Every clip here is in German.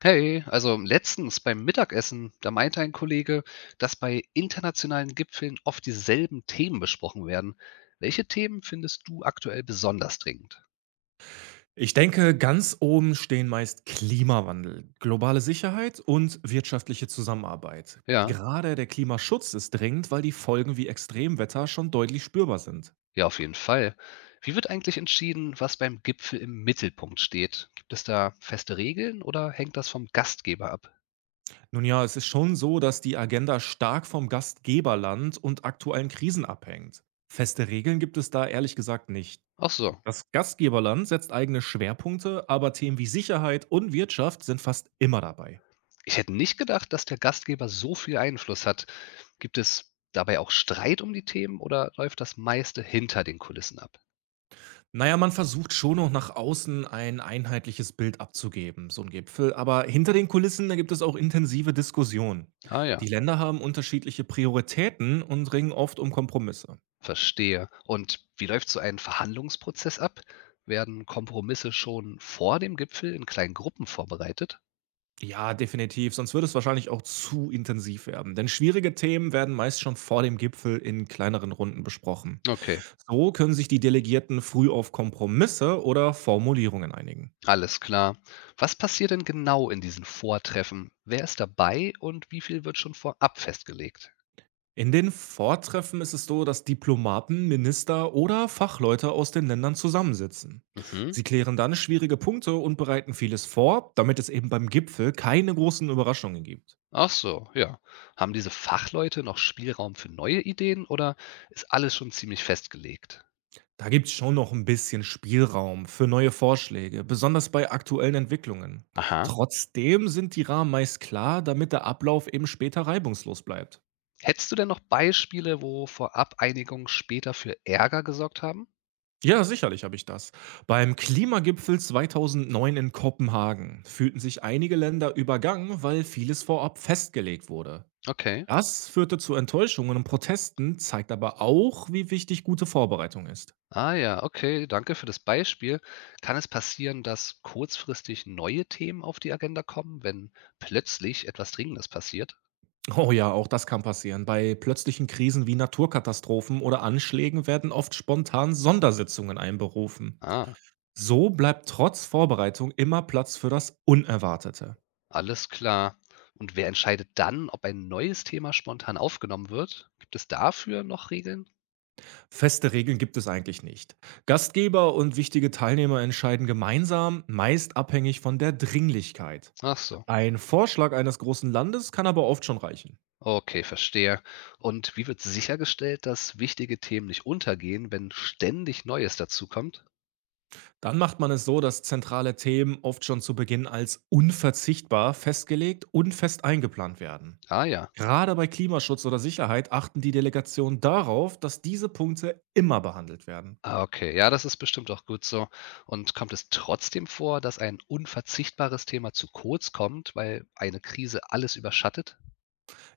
Hey, also letztens beim Mittagessen, da meinte ein Kollege, dass bei internationalen Gipfeln oft dieselben Themen besprochen werden. Welche Themen findest du aktuell besonders dringend? Ich denke, ganz oben stehen meist Klimawandel, globale Sicherheit und wirtschaftliche Zusammenarbeit. Ja, Gerade der Klimaschutz ist dringend, weil die Folgen wie Extremwetter schon deutlich spürbar sind. ja, auf jeden Fall. Wie wird eigentlich entschieden, was beim Gipfel im Mittelpunkt steht? Gibt es da feste Regeln oder hängt das vom Gastgeber ab? Nun ja, es ist schon so, dass die Agenda stark vom Gastgeberland und aktuellen Krisen abhängt. Feste Regeln gibt es da ehrlich gesagt nicht. Ach so. Das Gastgeberland setzt eigene Schwerpunkte, aber Themen wie Sicherheit und Wirtschaft sind fast immer dabei. Ich hätte nicht gedacht, dass der Gastgeber so viel Einfluss hat. Gibt es dabei auch Streit um die Themen oder läuft das meiste hinter den Kulissen ab? Na ja, man versucht schon noch nach außen ein einheitliches Bild abzugeben, so ein Gipfel. Aber hinter den Kulissen, da gibt es auch intensive Diskussionen. Ah Die ja. Länder haben unterschiedliche Prioritäten und ringen oft um Kompromisse. Verstehe. Und wie läuft so ein Verhandlungsprozess ab? Werden Kompromisse schon vor dem Gipfel in kleinen Gruppen vorbereitet? Ja, definitiv, sonst würde es wahrscheinlich auch zu intensiv werden. Denn schwierige Themen werden meist schon vor dem Gipfel in kleineren Runden besprochen. Okay, So können sich die Delegierten früh auf Kompromisse oder Formulierungen einigen. alles klar. Was passiert denn genau in diesen Vortreffen? Wer ist dabei und wie viel wird schon vorab festgelegt? In den Vortreffen ist es so, dass Diplomaten, Minister oder Fachleute aus den Ländern zusammensitzen. Mhm. Sie klären dann schwierige Punkte und bereiten vieles vor, damit es eben beim Gipfel keine großen Überraschungen gibt. Ach so, ja. Haben diese Fachleute noch Spielraum für neue Ideen oder ist alles schon ziemlich festgelegt? Da gibt es schon noch ein bisschen Spielraum für neue Vorschläge, besonders bei aktuellen Entwicklungen. Aha. Trotzdem sind die Rahmen meist klar, damit der Ablauf eben später reibungslos bleibt. Hättest du denn noch Beispiele, wo vorab Einigungen später für Ärger gesorgt haben? Ja, sicherlich habe ich das. Beim Klimagipfel 2009 in Kopenhagen fühlten sich einige Länder übergangen, weil vieles vorab festgelegt wurde. Okay. Das führte zu Enttäuschungen und Protesten, zeigt aber auch, wie wichtig gute Vorbereitung ist. Ah ja, okay, danke für das Beispiel. Kann es passieren, dass kurzfristig neue Themen auf die Agenda kommen, wenn plötzlich etwas Dringendes passiert? Oh ja, auch das kann passieren. Bei plötzlichen Krisen wie Naturkatastrophen oder Anschlägen werden oft spontan Sondersitzungen einberufen. Ah, So bleibt trotz Vorbereitung immer Platz für das Unerwartete. alles klar. Und wer entscheidet dann, ob ein neues Thema spontan aufgenommen wird? Gibt es dafür noch Regeln? Feste Regeln gibt es eigentlich nicht. Gastgeber und wichtige Teilnehmer entscheiden gemeinsam, meist abhängig von der Dringlichkeit. Ach so. Ein Vorschlag eines großen Landes kann aber oft schon reichen. Okay, verstehe. Und wie wird sichergestellt, dass wichtige Themen nicht untergehen, wenn ständig Neues dazukommt? Dann macht man es so, dass zentrale Themen oft schon zu Beginn als unverzichtbar festgelegt und fest eingeplant werden. Ah ja. Gerade bei Klimaschutz oder Sicherheit achten die Delegationen darauf, dass diese Punkte immer behandelt werden. Ah, okay. Ja, das ist bestimmt auch gut so. Und kommt es trotzdem vor, dass ein unverzichtbares Thema zu kurz kommt, weil eine Krise alles überschattet?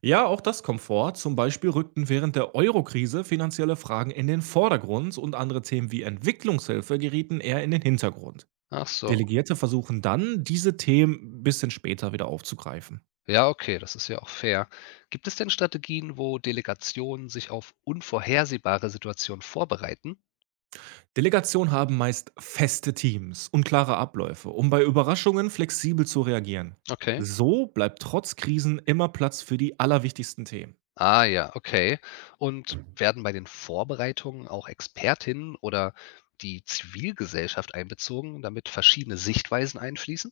Ja, auch das kommt vor. Zum Beispiel rückten während der Euro-Krise finanzielle Fragen in den Vordergrund und andere Themen wie Entwicklungshilfe gerieten eher in den Hintergrund. Ach so. Delegierte versuchen dann, diese Themen ein bisschen später wieder aufzugreifen. Ja, okay, das ist ja auch fair. Gibt es denn Strategien, wo Delegationen sich auf unvorhersehbare Situationen vorbereiten? Delegationen haben meist feste Teams und klare Abläufe, um bei Überraschungen flexibel zu reagieren. Okay. So bleibt trotz Krisen immer Platz für die allerwichtigsten Themen. Ah ja, okay. Und werden bei den Vorbereitungen auch Expertinnen oder die Zivilgesellschaft einbezogen, damit verschiedene Sichtweisen einfließen?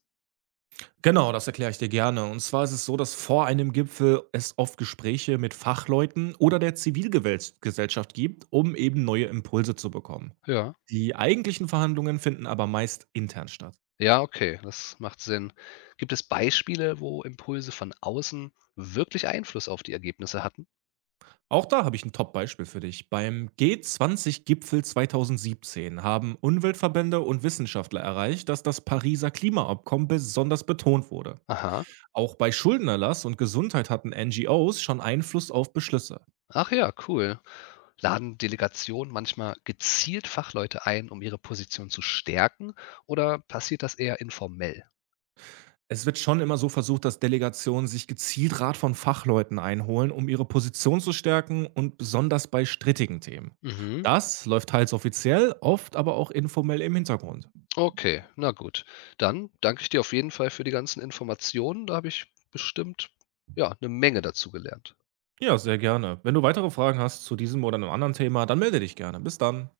Genau, das erkläre ich dir gerne. Und zwar ist es so, dass vor einem Gipfel es oft Gespräche mit Fachleuten oder der Zivilgesellschaft gibt, um eben neue Impulse zu bekommen. Ja. Die eigentlichen Verhandlungen finden aber meist intern statt. Ja, okay, das macht Sinn. Gibt es Beispiele, wo Impulse von außen wirklich Einfluss auf die Ergebnisse hatten? Auch da habe ich ein Top-Beispiel für dich. Beim G20-Gipfel 2017 haben Umweltverbände und Wissenschaftler erreicht, dass das Pariser Klimaabkommen besonders betont wurde. Aha. Auch bei Schuldenerlass und Gesundheit hatten NGOs schon Einfluss auf Beschlüsse. Ach ja, cool. Laden Delegationen manchmal gezielt Fachleute ein, um ihre Position zu stärken, oder passiert das eher informell? Es wird schon immer so versucht, dass Delegationen sich gezielt Rat von Fachleuten einholen, um ihre Position zu stärken und besonders bei strittigen Themen. Mhm. Das läuft teils offiziell, oft aber auch informell im Hintergrund. Okay, na gut. Dann danke ich dir auf jeden Fall für die ganzen Informationen. Da habe ich bestimmt ja, eine Menge dazu gelernt. Ja, sehr gerne. Wenn du weitere Fragen hast zu diesem oder einem anderen Thema, dann melde dich gerne. Bis dann.